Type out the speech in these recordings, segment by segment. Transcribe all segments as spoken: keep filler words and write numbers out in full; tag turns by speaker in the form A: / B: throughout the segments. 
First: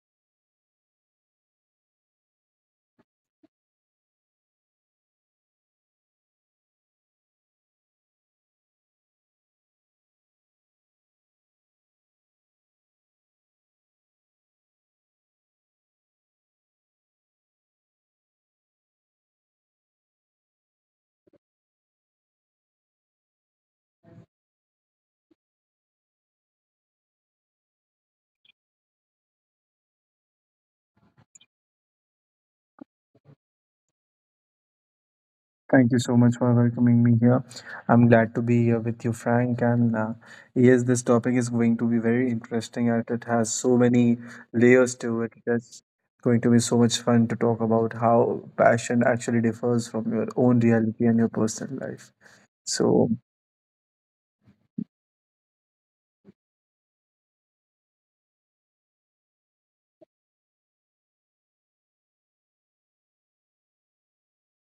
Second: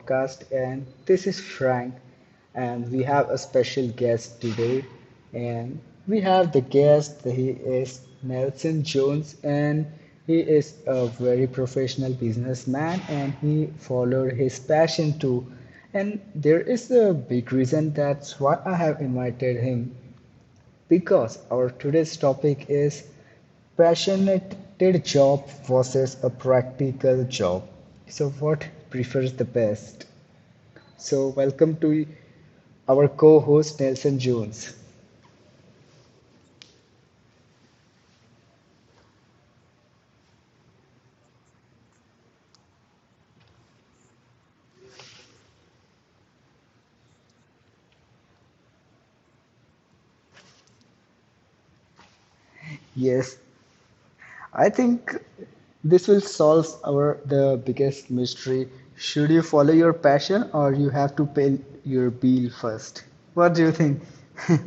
A: podcast, and this is Frank, and we have a special guest today, and we have the guest. He is Nelson Jones, and he is a very professional businessman and he followed his passion too, and there is a big reason that's why I have invited him, because our today's topic is passionate job versus a practical job. So, what prefers the best? So, welcome to our co host Nelson Jones.
B: Thank you so much for welcoming me here. I'm glad to be here with you, Frank. And uh, Yes, this topic is going to be very interesting, and it has so many layers to it. It's going to be so much fun to talk about how passion actually differs from your own reality and your personal life. So
A: Yes, I think this will solve our the biggest mystery. Should you follow your passion or you have to pay your bill first? What do you think?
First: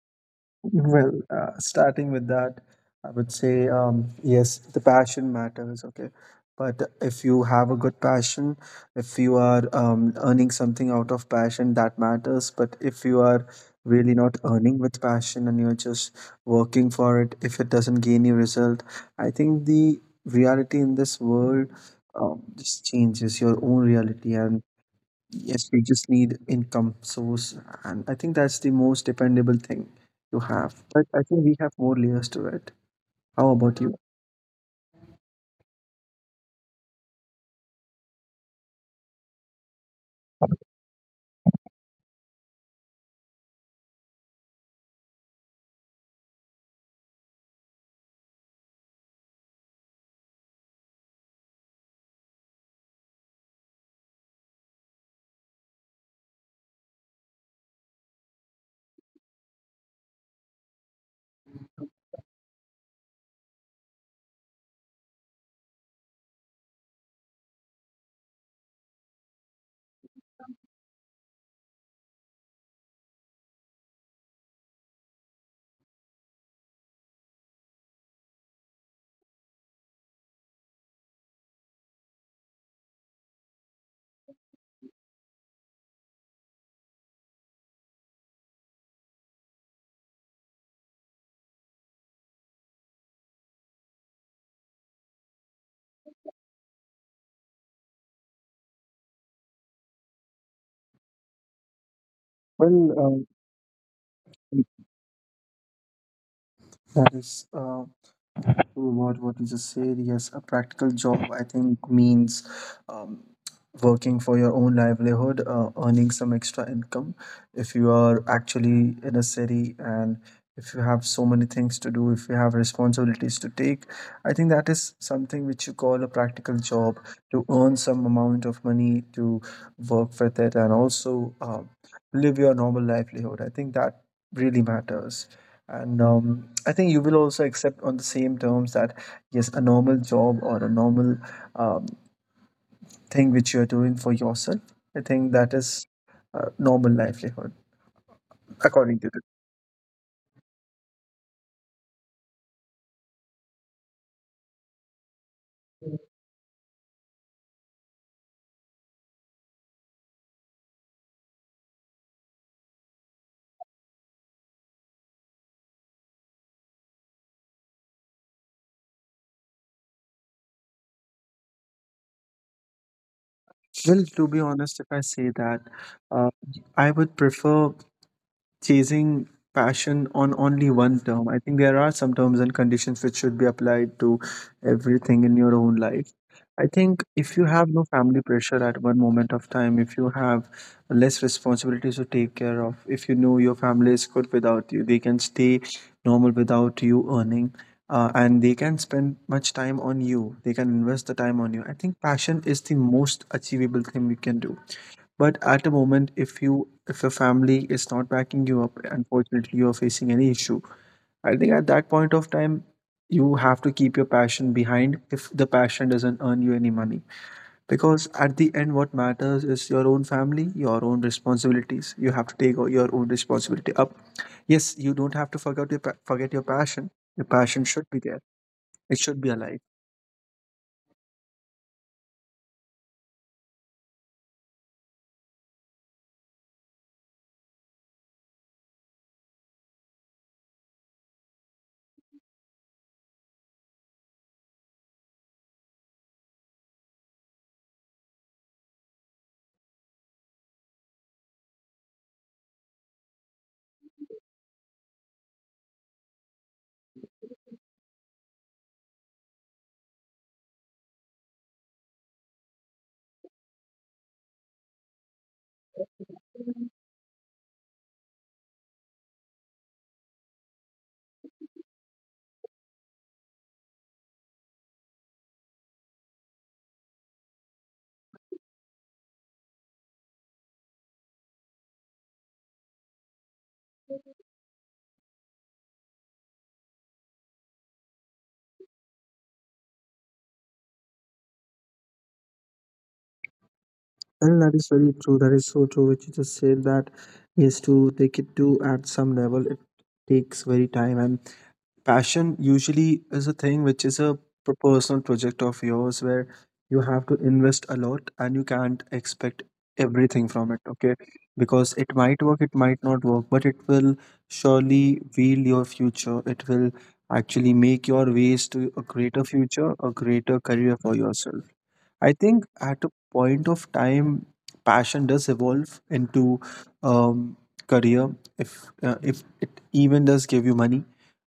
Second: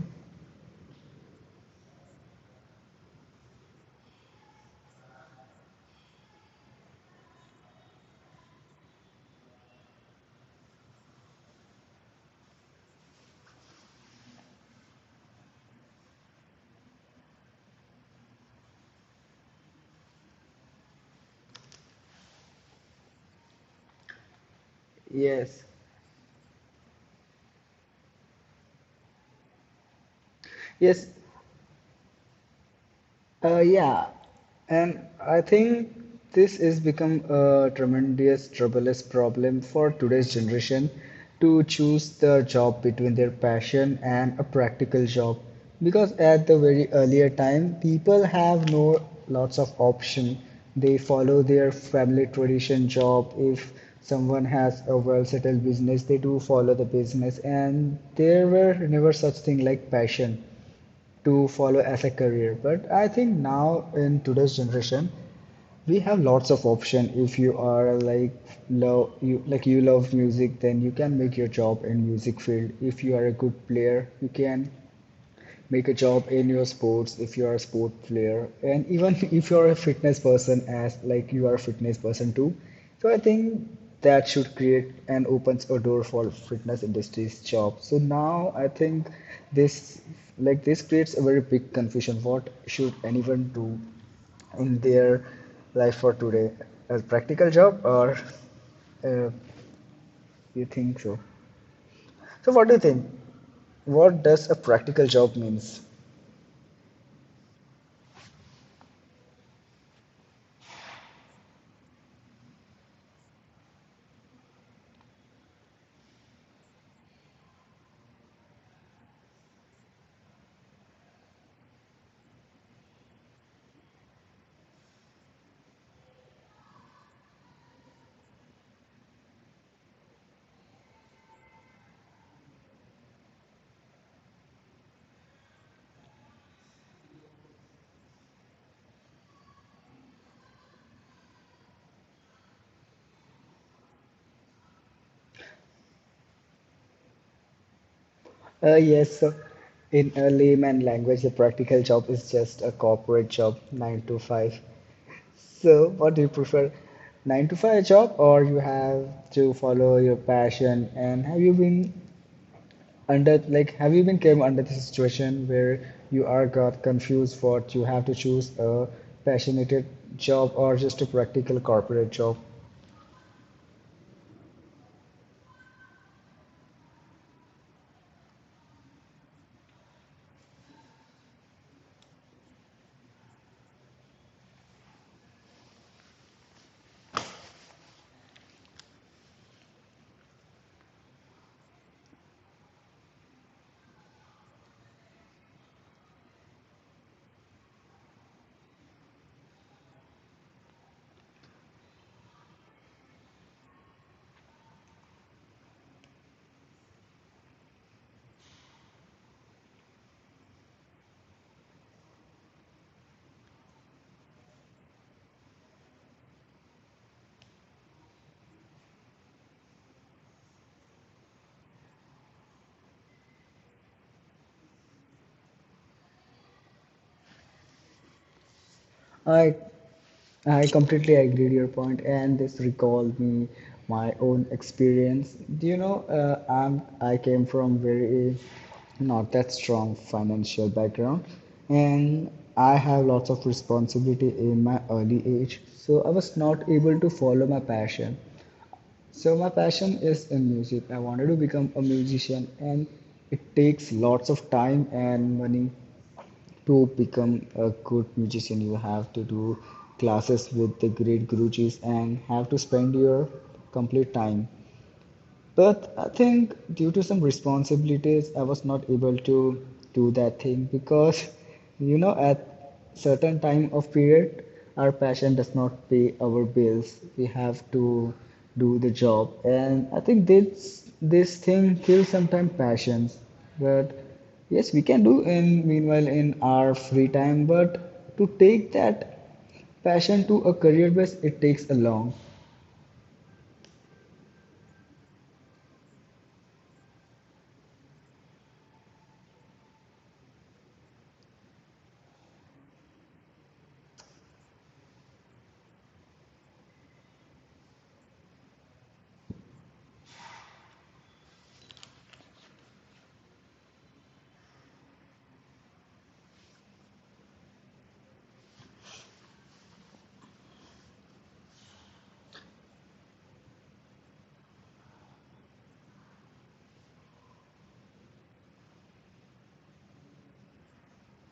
B: Well, uh, starting with that, I would say um, yes, the passion matters, okay? But if you have a good passion, if you are um, earning something out of passion, that matters. But if you are really not earning with passion and you're just working for it, if it doesn't gain you result, I think the reality in this world um, just changes your own reality and
A: Yes.
B: yes, we just need income source, and I think that's the most dependable thing to have. But
A: Yes,
B: I think we have more layers to it. How
A: Uh,
B: about you?
A: yeah, and I think this is become a tremendous troublous problem for today's generation to choose the job between their passion and a practical job, because at the very earlier time people have no lots of option. They follow their family tradition job. If someone has a well settled business they do follow the business, and there were never such thing like passion to follow as a career. But I think now in today's generation we have lots of option. If you are like love you like you love music, then you can make your job in music field. If you are a good player you can make a job in your sports if you are a sport player, and even if you're a fitness person, as like you are a fitness person too, so I think that should create and opens a door for fitness industry's job. So now I think this like this creates a very big confusion, what should anyone do in their life for today, a practical job or, uh, you think so? So what do you think,
B: Well,
A: what does a
B: um,
A: practical job means?
B: that is. Uh, What what you just said, yes, a practical job I think means um, working for your own livelihood, uh, earning some extra income. If you are actually in a city and if you have so many things to do, if you have responsibilities to take, I think that is something which you call a practical job to earn some amount of money to work with it and also uh, live your normal livelihood. I think that really matters. And um, I think you will also accept on the same terms that yes, a normal job or a normal um, thing which you are doing for yourself. I think that is uh, normal livelihood
A: Uh,
B: according
A: yes,
B: to the
A: so in a layman language, the practical job is just a corporate job, nine to five. So, what do you prefer, nine to five job, or you have to follow your passion? And have you been under, like, have you been came under the situation where you are got confused what you have to choose, a passionate job or just a practical corporate job?
B: well. To be honest, if I say that, uh, I would prefer chasing passion on only one term. I think there are some terms and conditions which should be applied to everything in your own life. I think if you have no family pressure at one moment of time, if you have less responsibilities to take care of, if you know your family is good without you, they can stay normal without you earning, uh, and they can spend much time on you. They can invest the time on you. I think passion is the most achievable thing we can do. But at a moment, if you if your family is not backing you up, unfortunately, you are facing any issue. I think at that point of time, you have to keep your passion behind if the passion doesn't earn you any money. Because at the end, what matters is your own family, your own responsibilities. You have to take your own responsibility up. Yes, you don't have to forget your, pa- forget your passion. Your passion should be there, it should be
A: I
B: alive.
A: I completely agree to your point, and this recalled me my own experience. Do you know, uh, I'm I came from very not that strong financial background, and I have lots of responsibility in my early age. So I was not able to follow my passion. So my passion is in music. I wanted to become a musician, and it takes lots of time and money to become a good musician. You have to do classes with the great gurujis and have to spend your complete time. But I think due to some responsibilities, I was not able to do that thing because, you know, at certain time of period, our passion does not pay our bills. We have to do the job, and I think this this thing kills sometimes passions. But yes, we can do in meanwhile in our free time. But to take that passion to a career base, it takes a long.
B: And that is very true. That is so true. Which you just said that yes, to take it to at some level, it takes very time. And passion usually is a thing which is a p- personal project of yours where you have to invest a lot and you can't expect everything from it. Okay, because it might work, it might not work, but it will surely wield your future. It will actually make your ways to a greater future, a greater career for yourself. I think at a point of time, passion does evolve into um, career if uh, if it even does give you money.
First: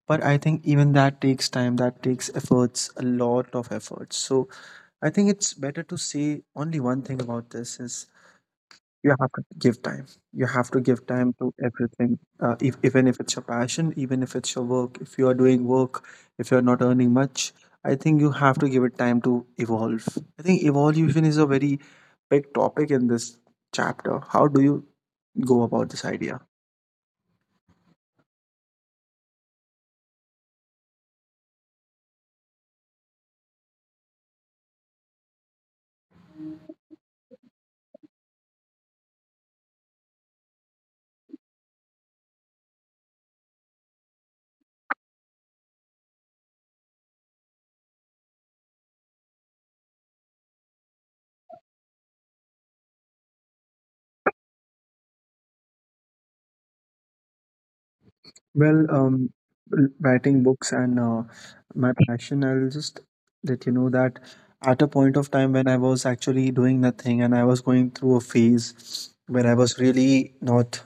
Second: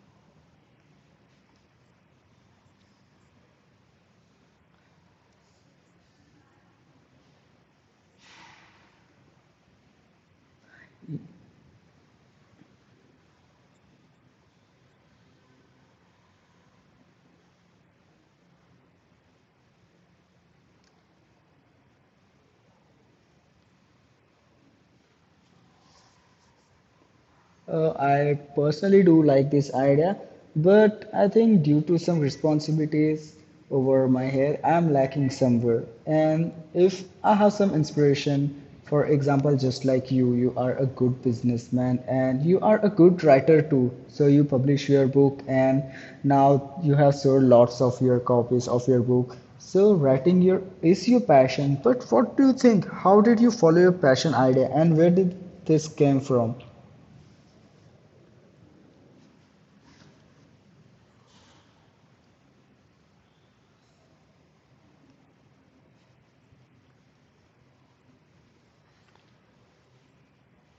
B: But I think even that takes time, that takes efforts, a lot of efforts. So I think it's better to say only one thing about this is you have to give time you have to give time to everything uh, if, even if it's your passion, even if it's your work. If you are doing work, if you're not earning much, I think you have to give it time to evolve. I think evolution is a very big topic in this chapter. How do you go about this idea?
A: Uh, I personally do like this idea, but I think due to some responsibilities over my head, I'm lacking somewhere. And if I have some inspiration, for example, just like you, you are a good businessman and you are a good writer too. So you publish your book, and now you have sold lots of your copies of your book. So writing your is your passion, but what do you think? How did you follow your passion idea, and where did this came from?
B: Well, um, l- Writing books and uh, my passion, I'll just let you know that at a point of time when I was actually doing nothing and I was going through a phase where I was really not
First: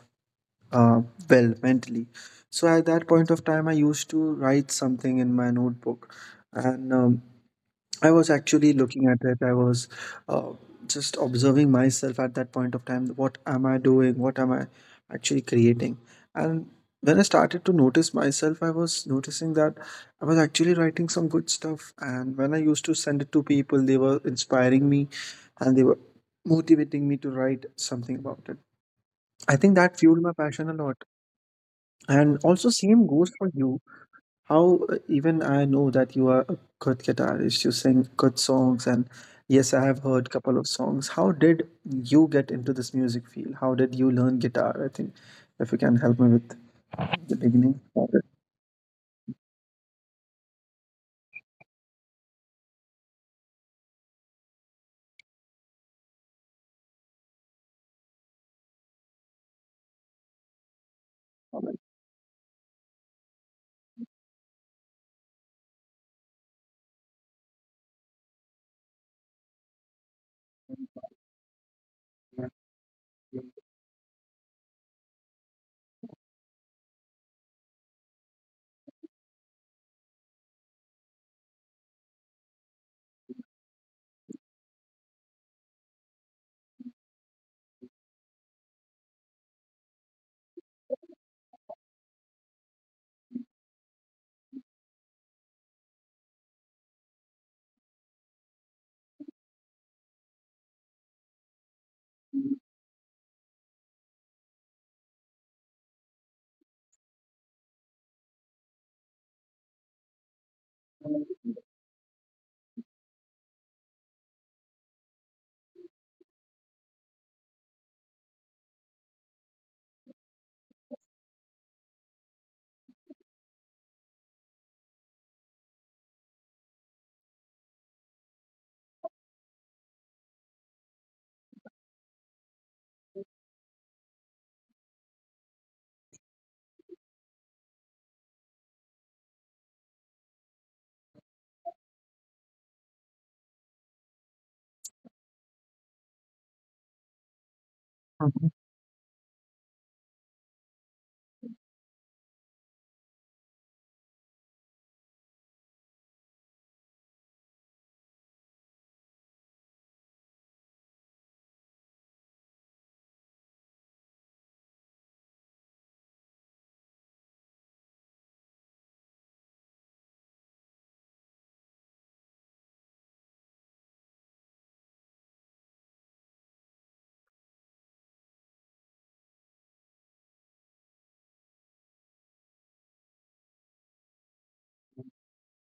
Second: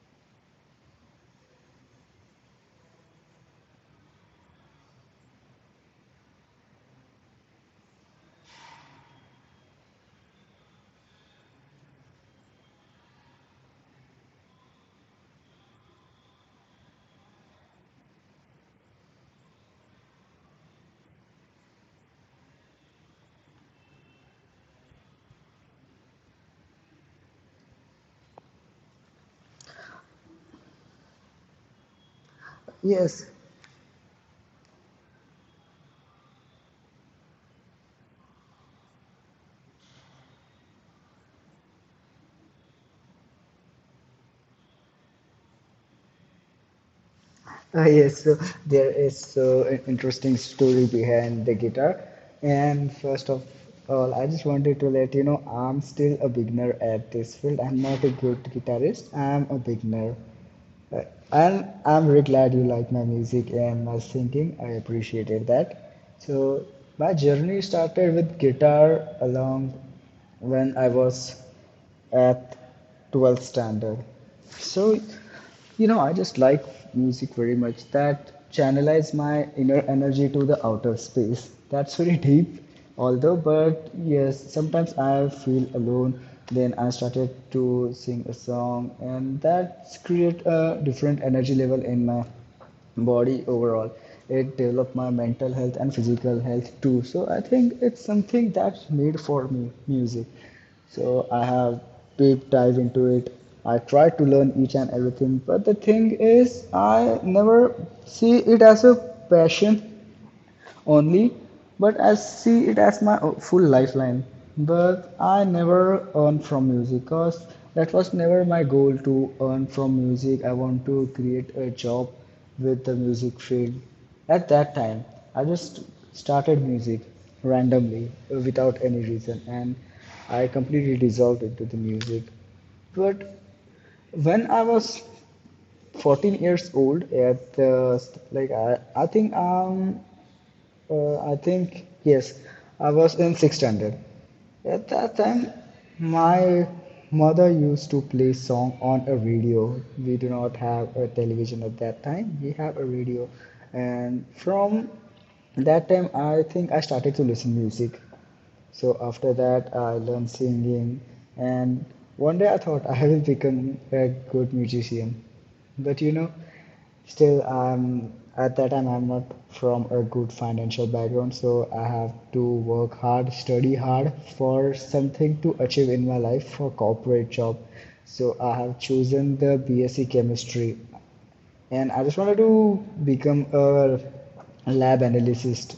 B: uh, well mentally. So at that point of time, I used to write something in my notebook, and um, I was actually looking at it. I was uh, just observing myself at that point of time. What am I doing? What am I actually creating? And when I started to notice myself, I was noticing that I was actually writing some good stuff. And when I used to send it to people, they were inspiring me and they were motivating me to write something about it. I think that fueled my passion a lot. And also, same
A: Yes.
B: goes for you. How uh, even I know that you are a good guitarist, you sing good songs, and yes, I have heard couple of songs. How did you get into this music field? How did you learn guitar? I think if you can help me with the beginning
A: Ah,
B: of
A: yes,
B: it.
A: so there is so an interesting story behind the guitar. And first of all, I just wanted to let you know I'm still a beginner at this field. I'm not a good guitarist, I'm a beginner. And
B: Right.
A: I'm very glad you like my music and my singing. I appreciated that. So my journey started with guitar along when I was at twelfth standard. So, you know, I just like music very much. That channelized my inner energy to the outer space. That's very deep although, but yes, sometimes I feel alone. Then I started to sing a song, and that's create a different energy level in my body overall. It developed my mental health and physical health too, so I think it's something that's made for me, music. So I have deep dive into it. I try to learn each and everything, but the thing is I never see it as a passion only, but I see it as my full lifeline. But I never earn from music, because that was never my goal to earn from music. I want to create a job with the music field. At that time, I just started music randomly uh, without any reason, and I completely dissolved into the music. But when I was fourteen years old, at uh, like I, I think um uh, I think yes, I was in sixth standard. At that time, my mother used to play
B: Mhm.
A: song on a radio. We do not have a television at that time. We have a radio, and from that time, I think I started to listen music. So after that, I learned singing, and one day I thought I will become a good musician. But you know, still I'm at that time I'm not from a good financial background, so I have to work hard, study hard for something to achieve in my life for corporate job. So I have chosen the BSc chemistry, and I just wanted to become a lab analyst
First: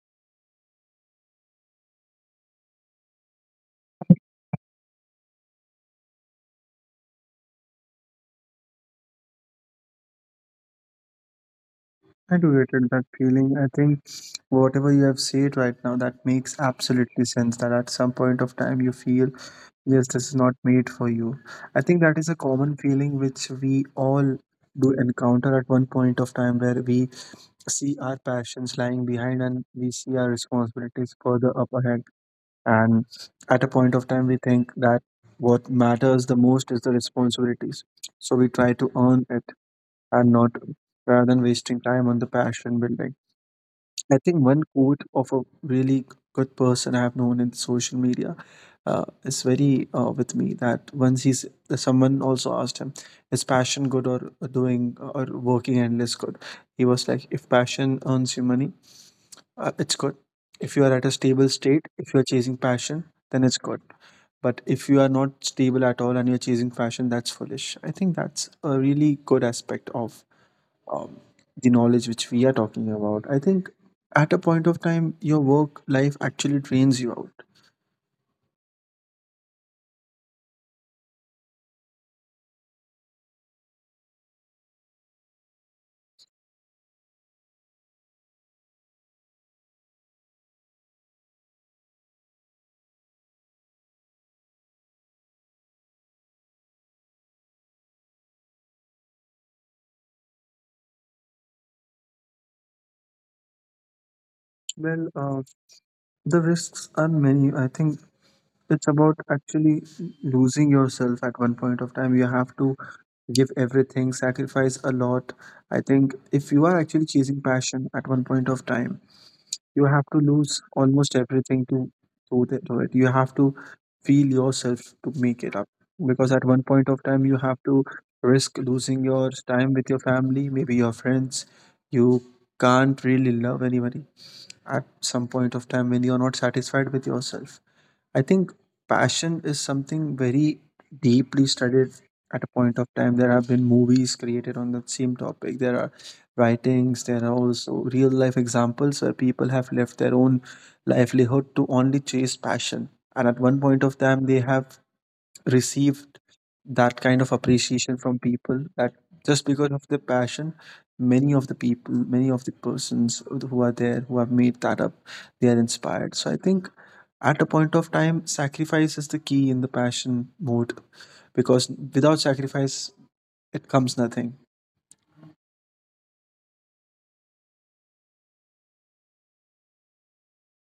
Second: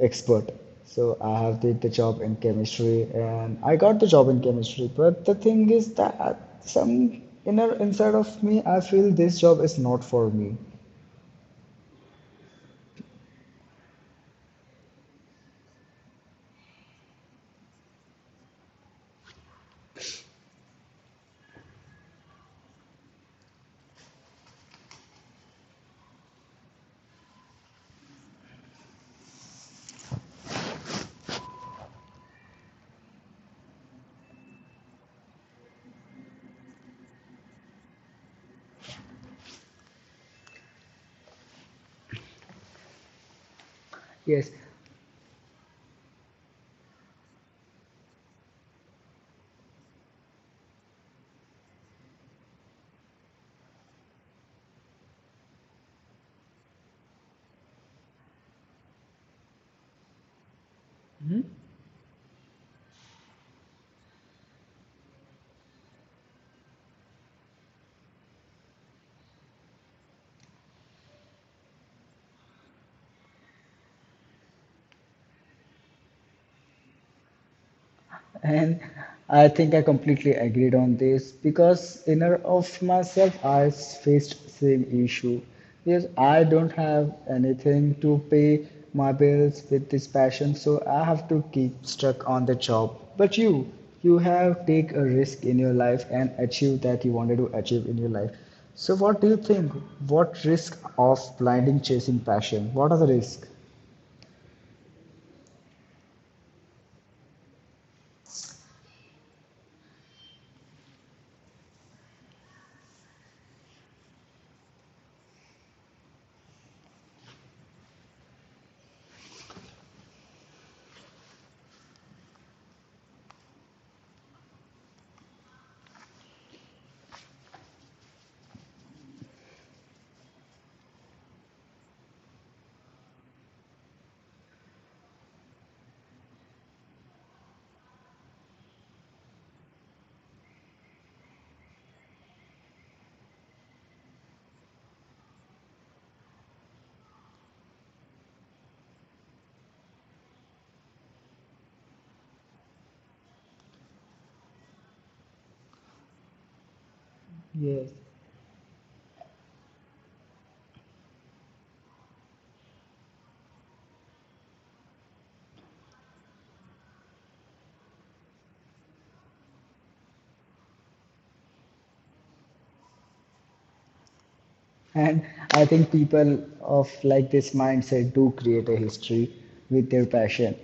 A: expert. So I have did the job in chemistry, and I got the job in chemistry. But the thing is that some inner inside of me, I feel this job is not for me.
B: I do get it, that feeling. I think whatever you have said right now, that makes absolutely sense. That at some point of time you feel yes, this is not made for you. I think that is a common feeling which we all do encounter at one point of time where we see our passions lying behind and we see our responsibilities further up ahead. And at a point of time, we think that what matters the most is the responsibilities. So we try to earn it and not rather than wasting time on the passion building. I think
A: Yes.
B: one quote of a really good person I've known in social media uh, is very uh, with me that once he's someone also asked him, is passion good or doing or working endless good? He was like, if passion earns you money, uh, it's good. If you are at a stable
A: Mhm.
B: state, if you are chasing passion, then it's good. But if you are not stable at all and you're chasing passion, that's foolish. I think that's a really good aspect of um, the knowledge which we are talking about. I think at a point of time, your work life actually drains you out.
A: And I think I completely agreed on this, because inner of myself I faced same issue, because I don't have anything to pay my bills with this passion, so I have to keep stuck on the job. But you, you have take a risk in your life and achieve that you wanted to achieve in your life. So what do you think? What risk of blinding chasing passion? What are the risks?
B: Well, uh, the risks are many. I think it's about actually losing yourself at one point of time. You have to give everything, sacrifice a lot. I think if you are actually chasing passion at one point of time, you have to lose almost everything to do that do it. You have to feel yourself to make it up, because at one point of time you have to risk losing your time with your family, maybe your friends. You can't really love anybody at some point of time when you're not satisfied with yourself. I think passion is something very deeply studied at a point of time. There have been movies created on that same topic. There are writings, there are also real life examples where people have left their own livelihood to only chase passion. And at one point of time, they have received that kind of
A: Yes.
B: appreciation from people that just because of the passion, many of the people many of the persons who are there who have made that up, they are inspired. So I think at a point of time, sacrifice is the key in the passion mode, because without sacrifice, it comes nothing.
A: And I think people of like this mindset do create a history with their passion.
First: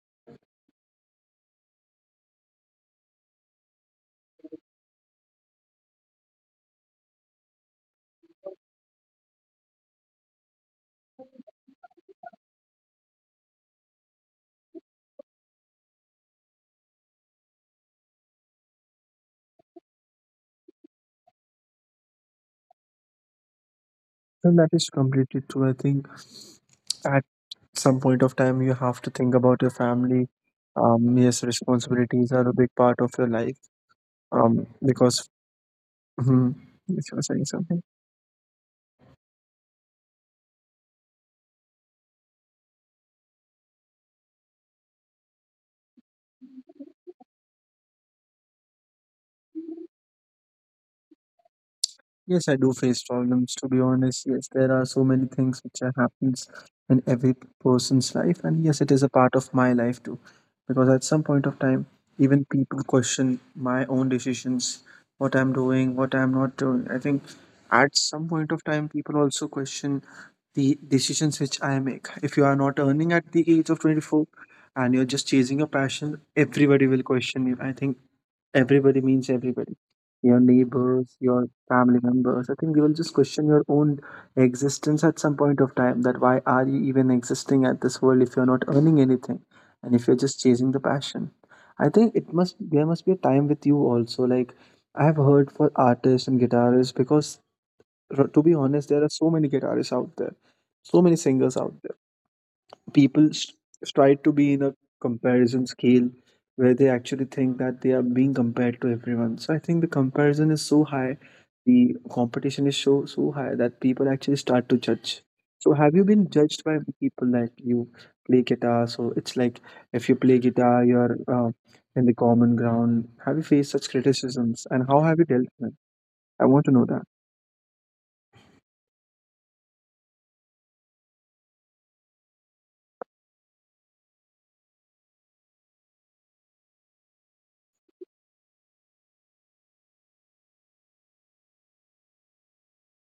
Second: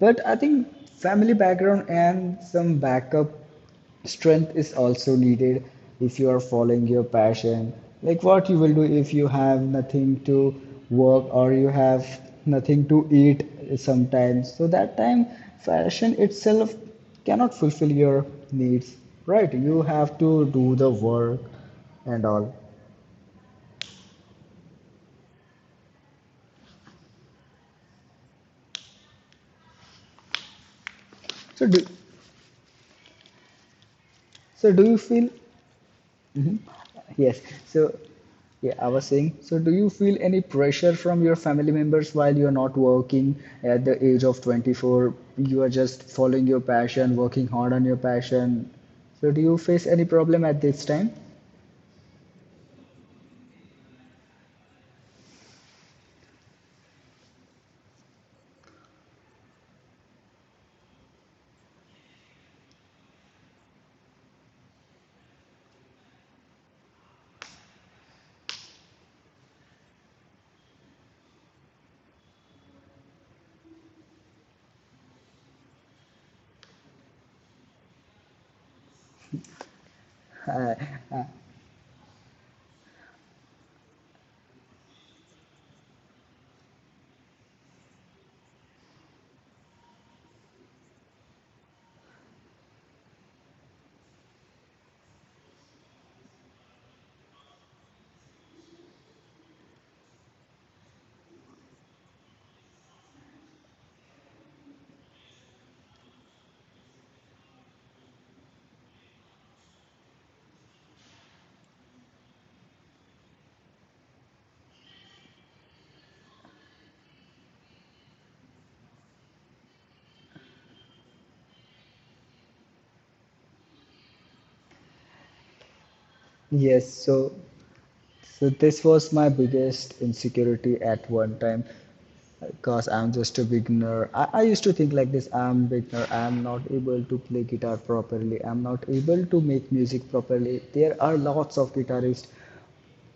A: But I think family background and some backup strength is also needed if you are following your passion. Like what you will do if you have nothing to work or you have nothing to eat sometimes. So that time fashion itself cannot fulfill your needs, right? You have to do the work and all.
B: And that is completely true. I think at some point of time, you have to think about your family. Um, yes,
A: So do,
B: responsibilities are a big part of your life. Um,
A: So do you feel,
B: because, mhm, if you were
A: yes.
B: saying something.
A: So yeah, I was saying, so do you feel any pressure from your family members while you're not working at the age of twenty-four? You are just following your passion, working hard on your passion. So do you face any problem at this time?
B: Yes, I do face problems. To be honest, yes, there are so many things which are happens in every person's life, and yes, it is a part of my life too. Because at some point of time, even people question my own decisions, what I'm doing, what I'm not doing. I think at some point of time, people also question the decisions which I make. If you are not earning at the age of twenty-four and you're just chasing your passion, everybody will question you. I think everybody means everybody. Your neighbors, your family members. I think they will just question your own existence at some point of time. That why are you even existing at this world if you're not earning anything and if you're just chasing the passion? I think it must there must be a time with you also. Like I have heard for artists and guitarists because r- to be honest, there are so many guitarists out there, so many singers out there. People st- strive to be in a comparison scale where they actually think that they are being compared to everyone. So I think the comparison is so high, the competition is so so high that people actually start to judge. So have you been judged by people? Like, you play guitar, so it's like, if you play guitar, you're uh, in the common ground. Have you faced such criticisms, and how have you dealt with them? I want to
A: Yes,
B: know that.
A: so, so this was my biggest insecurity at one time, because I'm just a beginner. I, I used to think like this, I'm a beginner, I'm not able to play guitar properly, I'm not able to make music properly. There are lots of guitarists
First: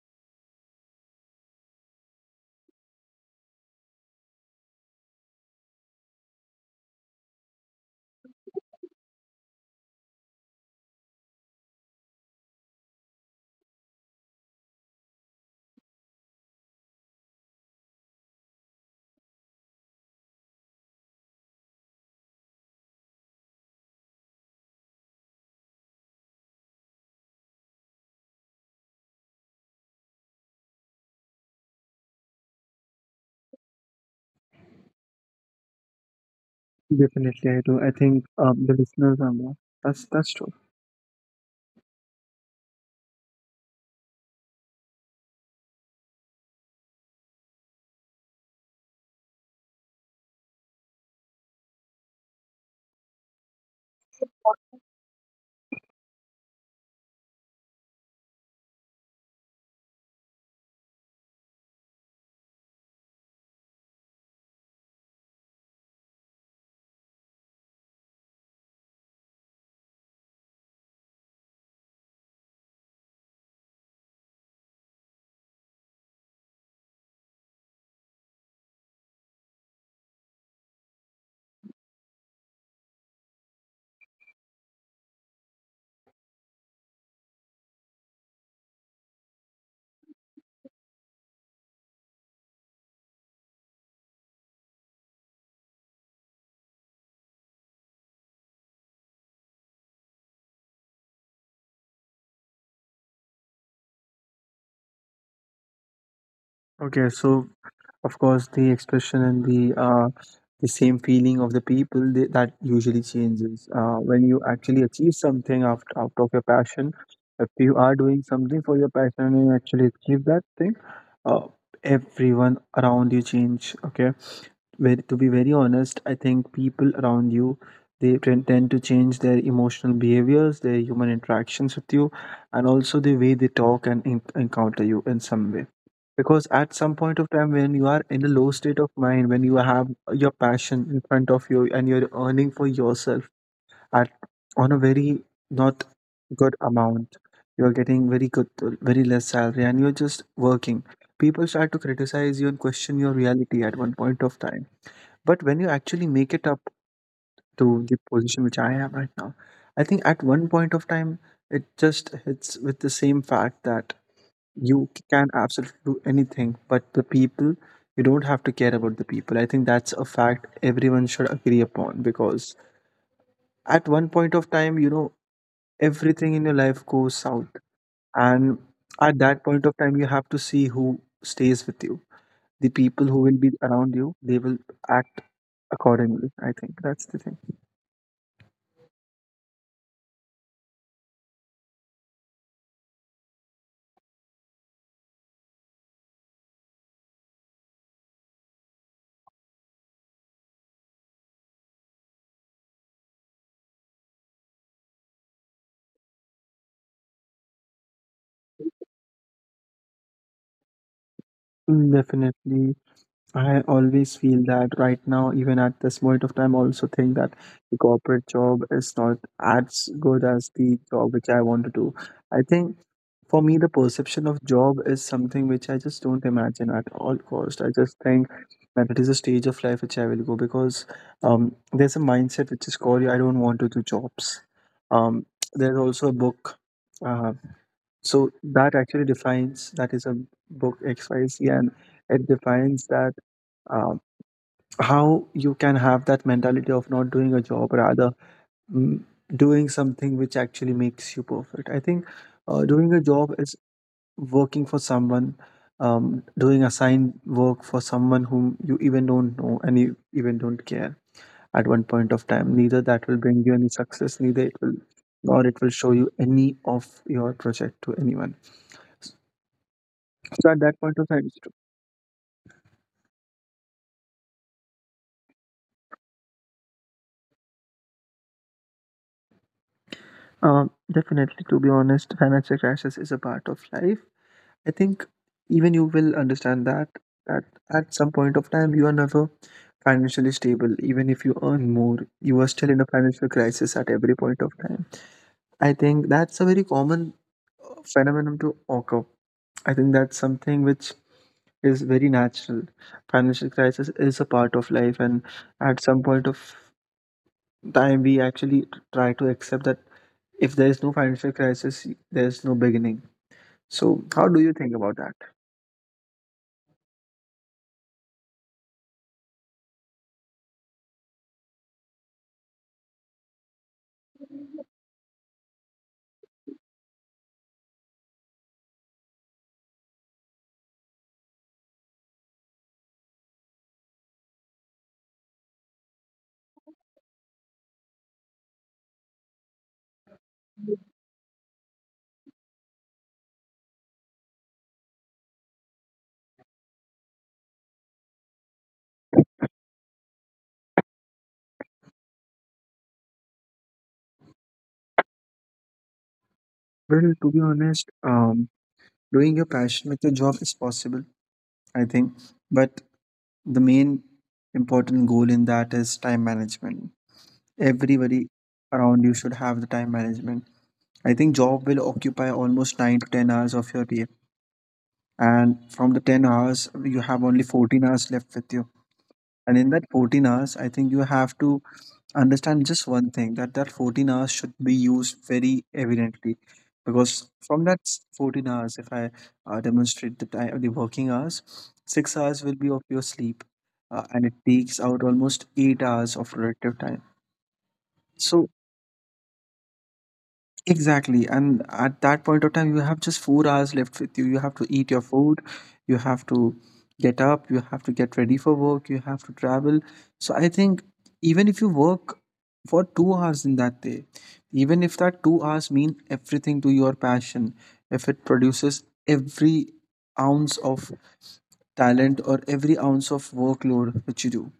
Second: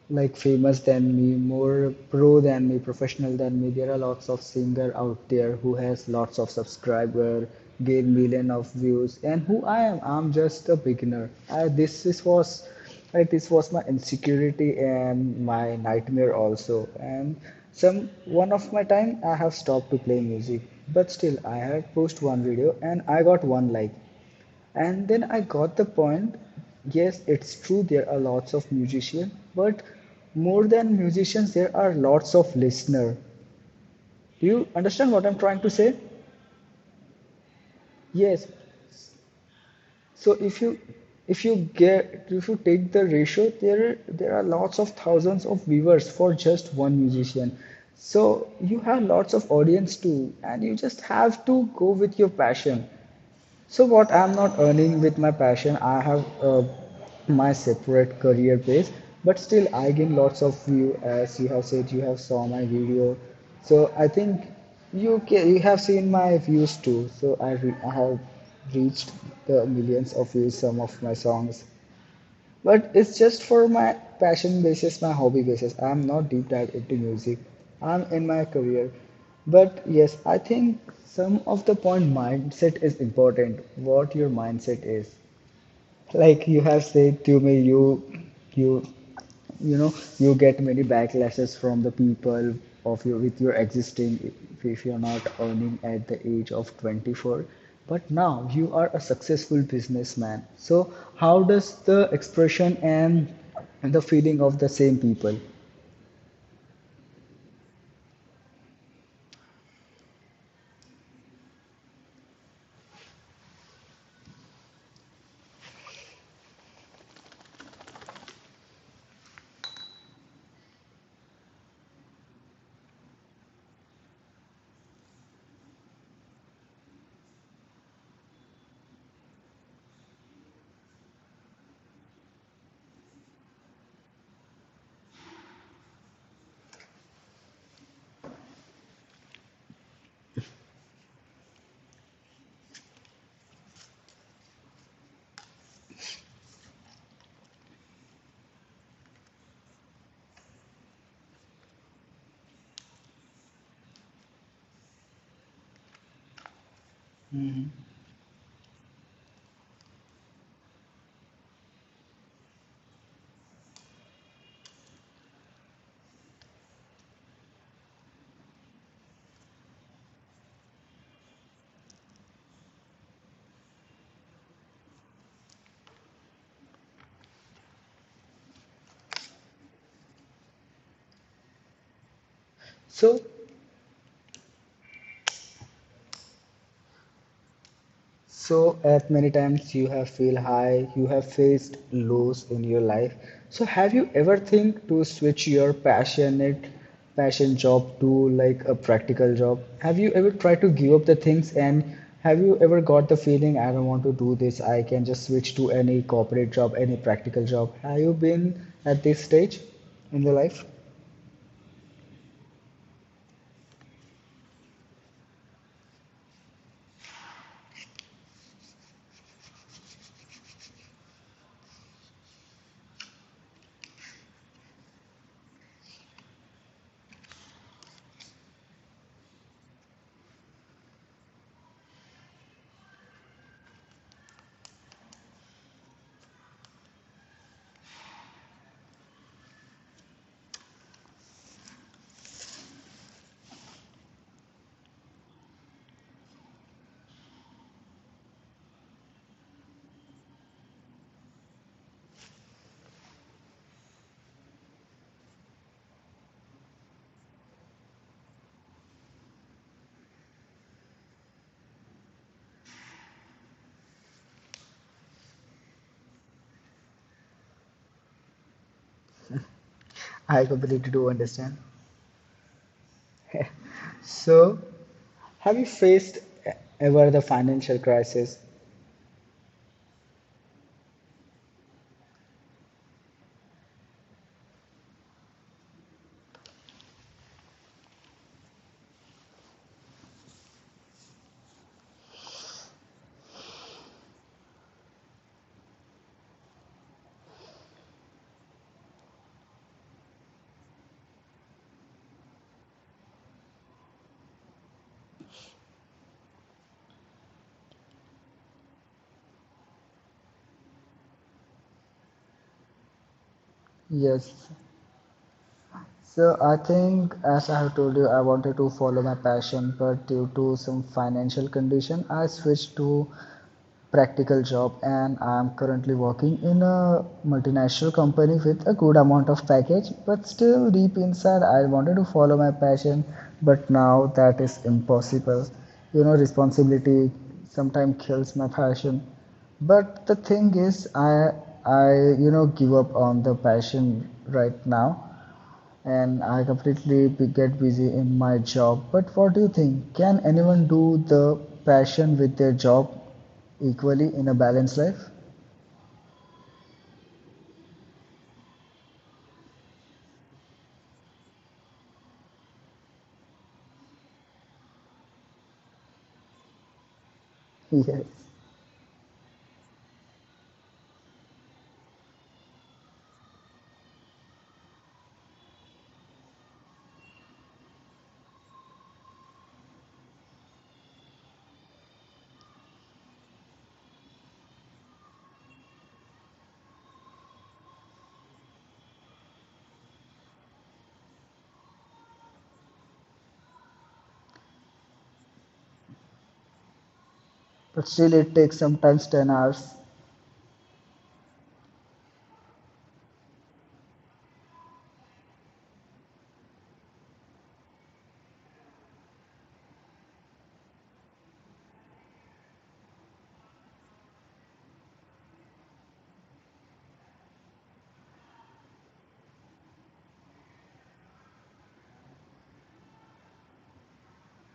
A: like famous than me, more pro than me, professional than me. There are lots of singer out there who has lots of subscriber, gain million of views, and who I am, I'm just a beginner. I, this is was like this was my insecurity and my nightmare also. And some one of my time I have stopped to play music, but still I had post one video and I got one like. And then I got the point. Yes, it's true, there are lots of musicians, but more than musicians, there are lots of listeners. Do you understand what I'm trying to say?
B: Definitely, I do. I think
A: Yes.
B: um, the listeners are more. that's
A: So
B: that's true.
A: if you if you get if you take the ratio, there there are lots of thousands of viewers for just one musician. So you have lots of audience too, and you just have to go with your passion. So what I'm not earning with my passion, I have uh, my separate career base, but still I gain lots of view, as you have said you have saw my video. So I think you ca you have seen my views too. So I, re I have reached the millions of views some of my songs. But it's just for my passion basis, my hobby basis. I'm not deep dive into music. I'm in my career. But yes, I think some of the point mindset is important. What your mindset is. Like you have said to me, you you you know you get many backlashes from the people of your with your existing if, if you're not earning at the age of twenty-four, but now you are a successful businessman. So how does the expression and the feeling of the same people?
B: Okay, so of course the expression and the uh, the same feeling of the people, they, that usually changes uh, when you actually achieve something out, out of your passion. If you are doing something for your passion and you actually achieve that thing, uh, everyone around you change. Okay, very, to be very honest, I think people around you, they tend tend to change their emotional behaviors, their human interactions with you, and also the way they talk and en- encounter you in some way. Because at some point of time, when you are in a low state of mind, when you have your passion in front of you and you're earning for yourself, at on a very not good amount, you're getting very good, very less salary, and you're just working, people start to criticize you and question your reality at one point of time. But when you actually make it up to the position which I am right now, I think at one point of time, it just hits with the same fact that you can absolutely do anything, but the people, you don't have to care about the people. I think that's a fact everyone should agree upon, because at one point of time, you know everything in your life goes south. And at that point of time, you have to see who stays with you. The people
A: so
B: who will be around you, they will act accordingly. I think that's the thing.
A: So, as many times you have feel high, you have faced lows in your life. So, have you ever think to switch your passionate passion job to like a practical job? Have you ever tried to give up the things, and have you ever got the feeling I don't want to do this, I can just switch to any corporate job, any practical job? Have you been at this stage in your life?
B: Mm, definitely. I always feel that right now. Even at this point of time, I also think that the corporate job is not as good as the job which I want to do. I think for me, the perception of job is something which I just don't imagine at all cost. I just think that it is a stage of life which I will go, because um, there's a mindset which is called I don't want to do jobs. Um, there's also a book. Uh, so that actually defines, that is a book X Y Z, and it defines that um how you can have that mentality of not doing a job, rather mm, doing something which actually makes you perfect, I think. Uh, doing a job is working for someone, um, doing assigned work for someone whom you even don't know and you even don't care. At one point of time, neither that will bring you any success, neither it will, or it will show you any of your project to anyone.
A: I
B: So at that
A: completely
B: point of
A: do
B: time, it's true.
A: understand. So, have you faced e-, ever the financial crisis?
B: Um, definitely, to be honest, financial crashes is a part of life. I think even you will understand that, that at some point of time you are never financially stable. Even if you earn more, you are still in a financial crisis at every point of time. I think that's a very common uh, phenomenon to occur. I think that's something which is very natural. Financial crisis is a part of life, and at some point of time, we actually try to accept that if there is no financial crisis, there's no beginning. So, how do
A: Yes.
B: you think about that?
A: So I think, as I have told you, I wanted to follow my passion, but due to some financial condition, I switched to practical job, and I am currently working in a multinational company with a good amount of package. But still, deep inside, I wanted to follow my passion, but now that is impossible. You know, responsibility sometimes kills my passion. But the thing is, I I you know give up on the passion right now and I completely get busy in my job. But what do you think? Can anyone do the passion with their job equally in a balanced life?
B: Well, to be honest, um, doing your passion with your job is possible, I think. But the main important goal in that is time management.
A: Yes,
B: Everybody around you should have the time management. I think job will occupy almost nine to ten hours of your day, and from the ten hours, you have only fourteen hours left with, and in that fourteen hours, I think you have to understand just one thing, that that fourteen hours should be used very evidently. Because from that s- fourteen hours, if I uh, demonstrate the time the working hours, six hours will be of your sleep, uh, and it takes out almost eight hours of productive time.
A: but still it
B: So
A: takes sometimes ten hours.
B: exactly. And at that point of time, you have just four hours left with you. You have to eat your food, you have to get up, you have to get ready for work, you have to travel. So I think even if you work for two hours in that day, even if that two hours mean everything to your passion, if it produces every ounce of talent or every ounce of workload which you do,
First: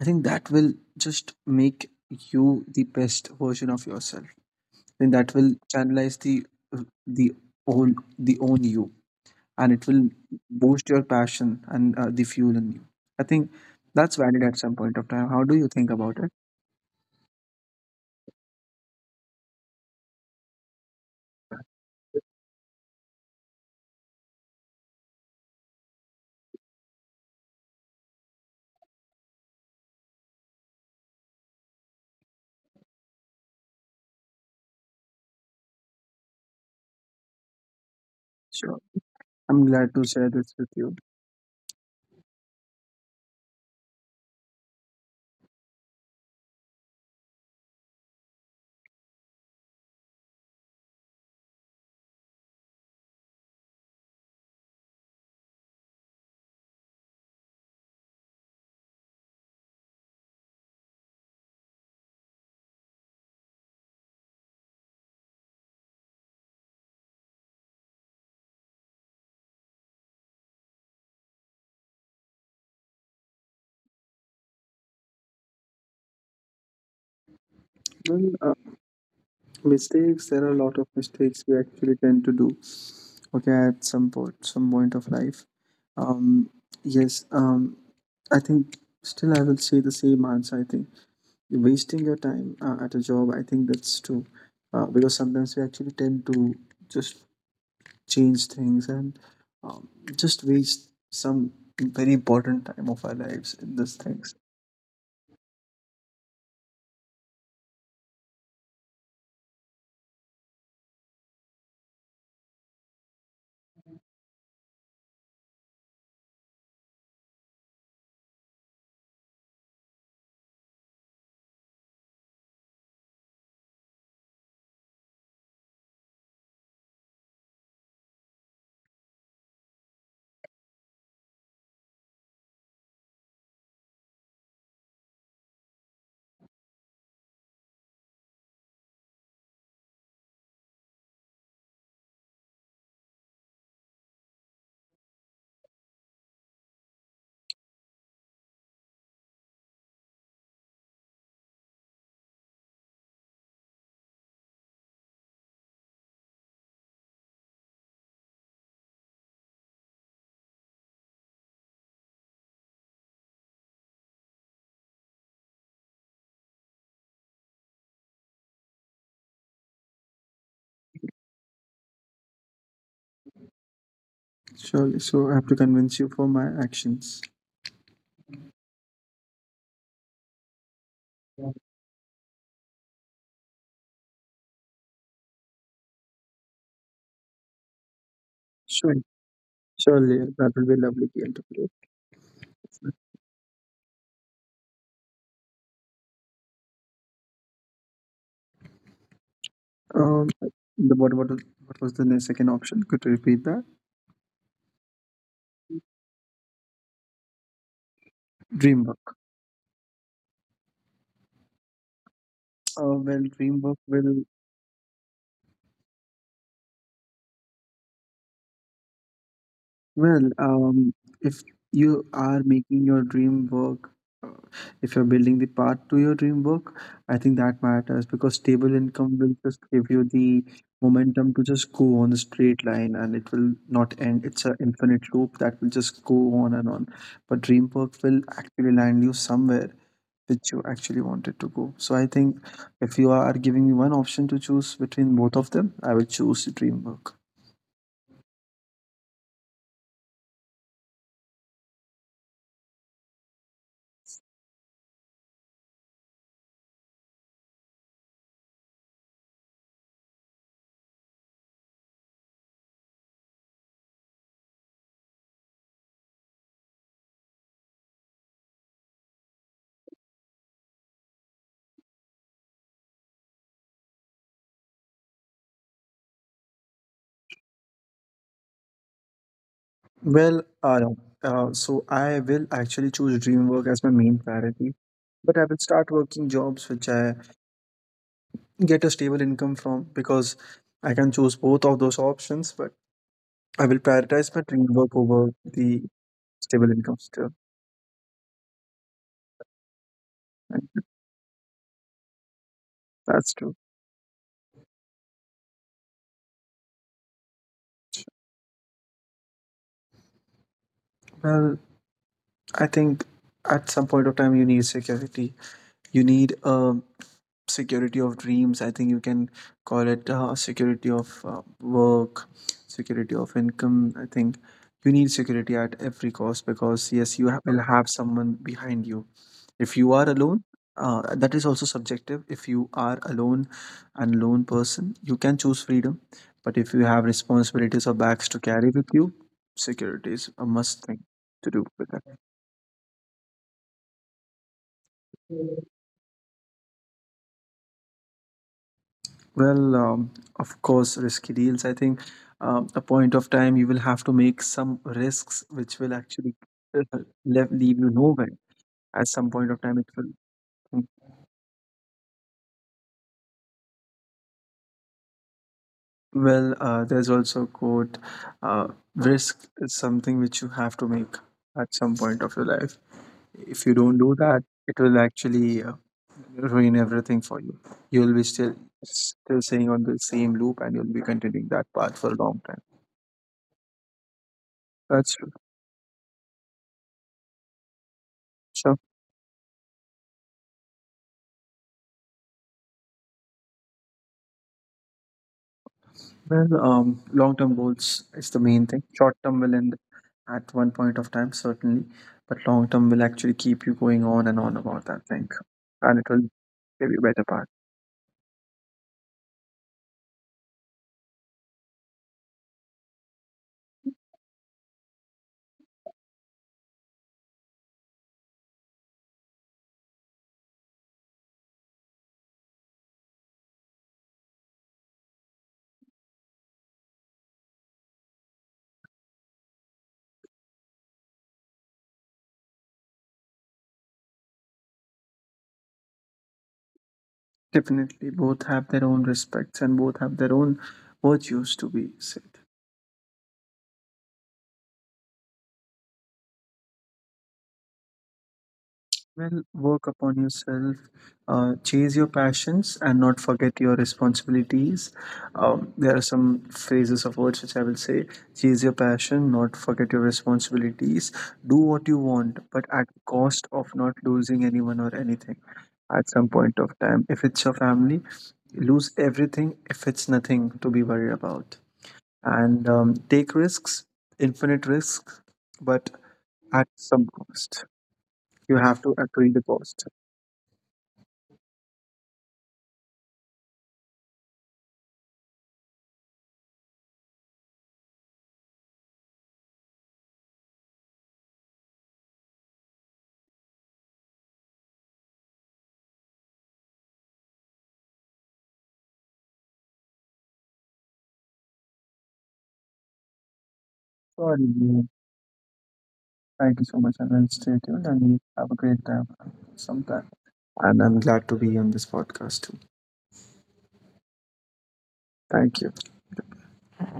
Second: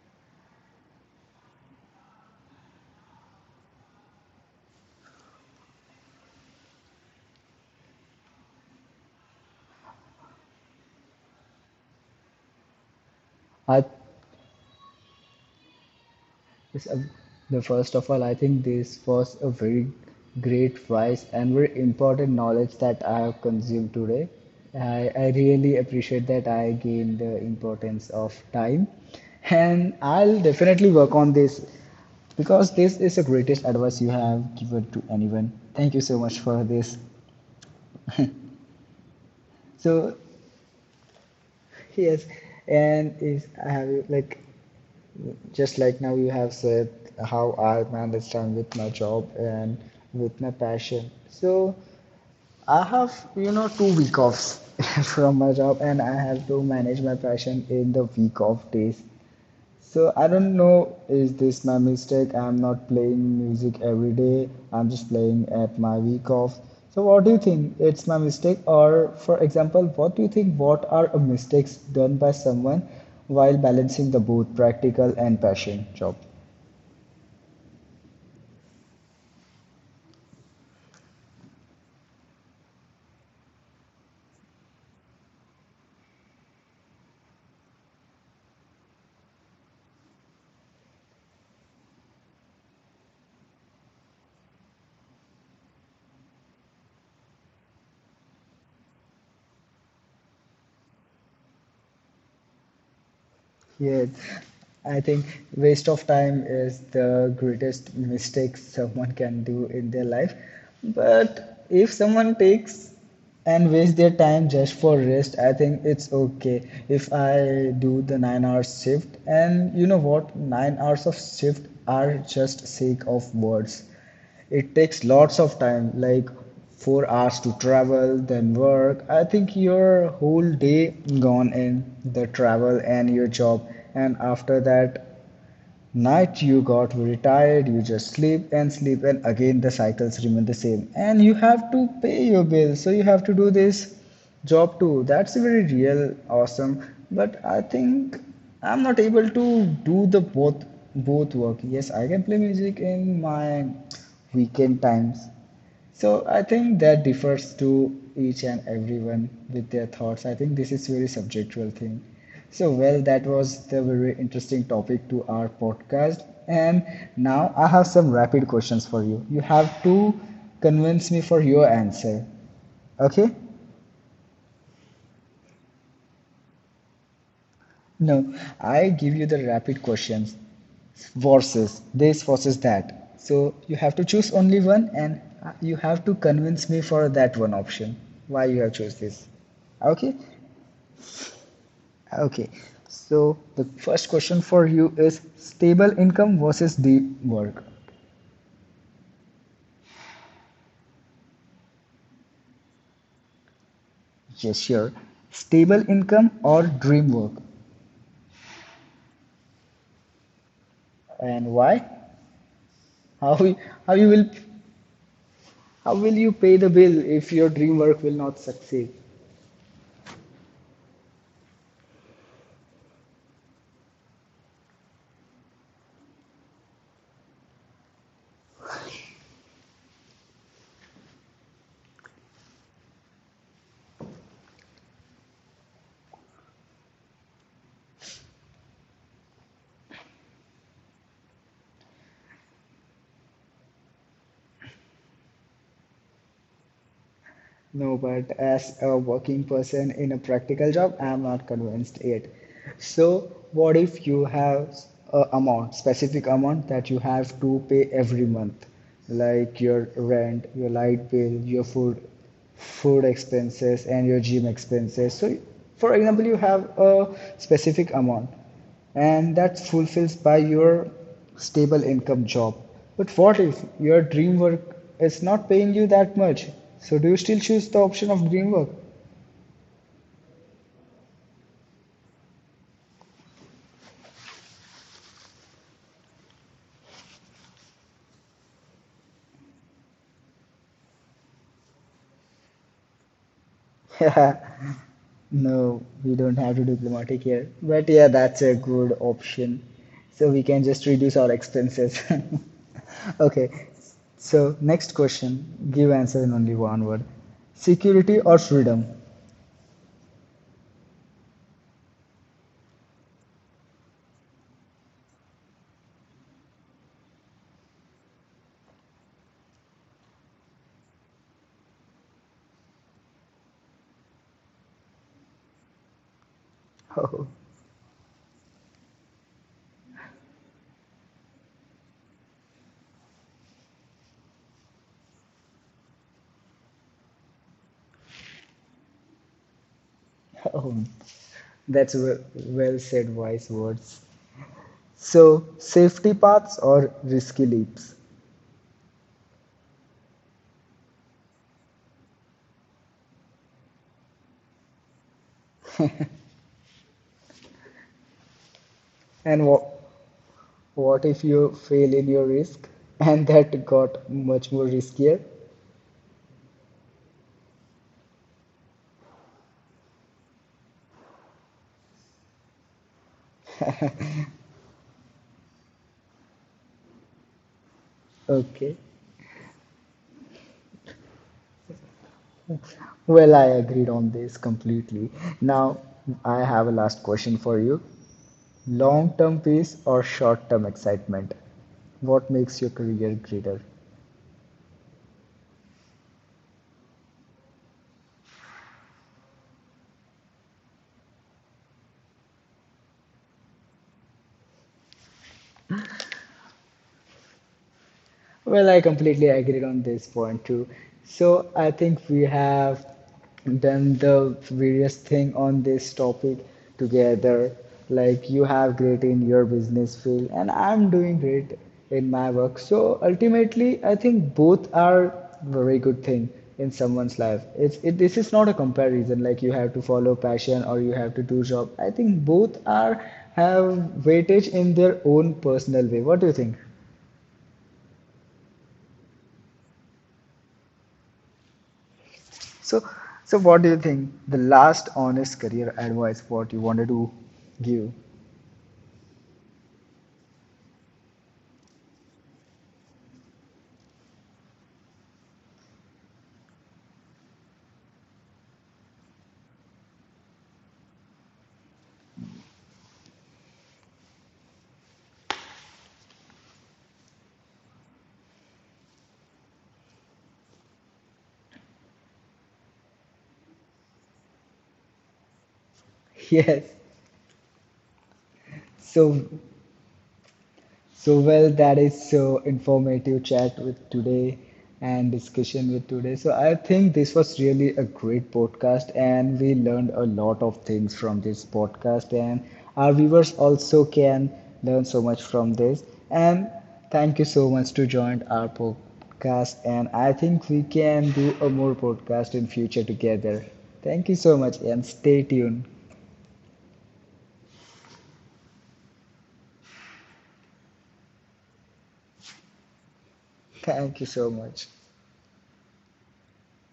B: I think that will just make you the best version of yourself. Then that will channelize the, the own the own you, and it will boost your passion and uh, the fuel in you, I think.
A: I
B: That's valid at some point of time. How do you think about it?
A: Yes, uh, the first of all, I think this was a very great, wise, and very important knowledge that I have consumed today. I, I really appreciate that I gained the importance of time, and I'll definitely work on this, because this is the greatest advice you have given to anyone. Thank you so much for this.
B: Sure. I'm glad to
A: So
B: share this with you.
A: yes, and is I have like, just like now you have said, how I manage time with my job and with my passion. So I have you know two week offs from my job, and I have to manage my passion in the week off days. So I don't know, is this my mistake? I'm not playing music every day, I'm just playing at my week off. So what do you think, it's my mistake? Or for example, what do you think, what are mistakes done by someone while balancing the both practical and passion job?
B: Well, uh, mistakes. There are a lot of mistakes we actually tend to do. Okay, at some point, some point of life. Um, yes. Um, I think still I will say the same answer. I think you're wasting your time uh, at a job, I think that's true. Uh, because sometimes we actually tend to just change things and um, just waste some very important time of our lives in these
A: Yes,
B: things.
A: I think waste of time is the greatest mistake someone can do in their life. But if someone takes and waste their time just for rest, I think it's okay. If I do the nine hours shift, and you know what, nine hours of shift are just sake of words, it takes lots of time, like four hours to travel then work. I think your whole day gone in the travel and your job, and after that night you got very tired, you just sleep and sleep, and again the cycles remain the same, and you have to pay your bills, so you have to do this job too. That's very real awesome. But I think I'm not able to do the both both work. Yes, I can play music in my weekend times. So I think that differs to each and everyone with their thoughts. I think this is very subjectual thing. So well, that was the very interesting topic to our podcast. And now I have some rapid questions for you. You have to convince me for your answer. Okay?
B: Surely. So I have to convince you for my actions.
A: No, I give you the rapid questions, versus this versus that. So you have to choose only one, and uh, you have to convince me for that one option why you have chose
B: Sure.
A: this. Okay?
B: Surely. That will be a lovely game to play.
A: Okay. So the first question for you is stable income versus dream work.
B: Um, the, what, what, what was the second option? Could you repeat that?
A: Yes, sure. Stable income or dream work.
B: Dream work.
A: And why?
B: Uh, well,
A: How
B: dream work
A: how you
B: will.
A: will how will you pay the bill if your dream work will not succeed?
B: Well, um, if you are making your dream work, uh, if you're building the path to your dream work, I think that matters because stable income will just give you the momentum to just go on a straight line, and it will not end. It's an infinite loop that will just go on and on. But dream work will actually land you somewhere which you actually wanted to go. So I think if you are giving me one option to choose between both of them, I will choose dream work.
A: No, but as a working person in a practical job, I'm not convinced yet. So, what if you have a amount, specific amount that you have to pay every month, like your rent, your light bill, your food, food expenses, and your gym expenses. So, for example, you have a specific amount, and that fulfills by your stable income job. But what if your dream work is not paying you that much? So do you still choose the option of dream work?
B: Well, uh, uh, so I will actually choose dream work as my main priority, but I will start working jobs which I get a stable income from, because I can choose both of those options, but I will prioritize my dream work over
A: No,
B: the
A: we don't have to
B: stable
A: do
B: income
A: diplomatic
B: still.
A: here. But yeah, that's a good option. So we can
B: And
A: just reduce our expenses.
B: that's
A: Okay,
B: true.
A: so next question. Give answer in only one word. Security or freedom?
B: Well, I think at some point of time you need security. You need a security of dreams. I think you can call it uh, security of uh, work, security of income. I think you need security at every cost, because yes,
A: Oh,
B: you ha- will have someone behind you if you are alone. Uh, that is also subjective. If you are alone and lone person, you can choose freedom, but if you have responsibilities or bags to carry with you, security is a
A: oh,
B: must thing to do
A: that's
B: with
A: w- well said, wise words. So,
B: that.
A: safety paths or risky leaps?
B: Well, um, of course, risky deals. I think um, a point of time you will have to make some risks which will actually uh, leave, leave you nowhere. At some
A: And
B: point of time,
A: what,
B: it will. mm,
A: what if you fail in your risk and that got much more riskier?
B: Well, uh, there's also a quote. uh, Risk is something which you have to make at some point of your life. If you don't do that, it will actually uh, ruin everything for you. You'll be still
A: Okay.
B: still staying on the same loop, and you'll be continuing that path for a long time.
A: Well, I agreed on this completely.
B: That's true.
A: Now, I have a last question for you.
B: Sure.
A: Long term peace or short term excitement? What makes your career greater?
B: Well, um, long-term goals is the main thing. Short-term will end at one point of time, certainly, but long-term will actually keep you going on and on about that thing, and it will give you better part.
A: Well, I completely agreed on this point too. So I think we have done the various thing on this topic together. Like you have great in your business field, and I'm doing great in my work. So ultimately, I think both are very good thing in someone's life. It's it, this is not a comparison. Like you have to follow passion or you have to do job. I think both are have weightage in their own personal way. What do you think?
B: Definitely, both have their own respects and both have their own virtues to be said.
A: So, so what do you think? The last honest career advice what you wanted to give?
B: Well, work upon yourself, uh, chase your passions, and not forget your responsibilities. Um, there are some phrases of words which I will say: chase your passion, not forget your responsibilities. Do what you want, but at cost of not losing anyone or anything at some point of time. If it's your family, lose everything if it's nothing to be worried about. And um, take risks, infinite risks, but
A: Yes.
B: at some cost. You have to
A: So
B: agree the cost.
A: So, well, that is so informative chat with today and discussion with today. So, I think this was really a great podcast, and we learned a lot of things from this podcast, and our viewers also can learn so much from this. And thank you so much to join our podcast, and I think we can do a more podcast in future together. Thank you so
B: Sorry,
A: much,
B: Leo.
A: and stay tuned.
B: Thank you so much, and then stay tuned and have a great time sometime. And I'm glad to be on this podcast too.
A: Thank you so much.
B: Thank you.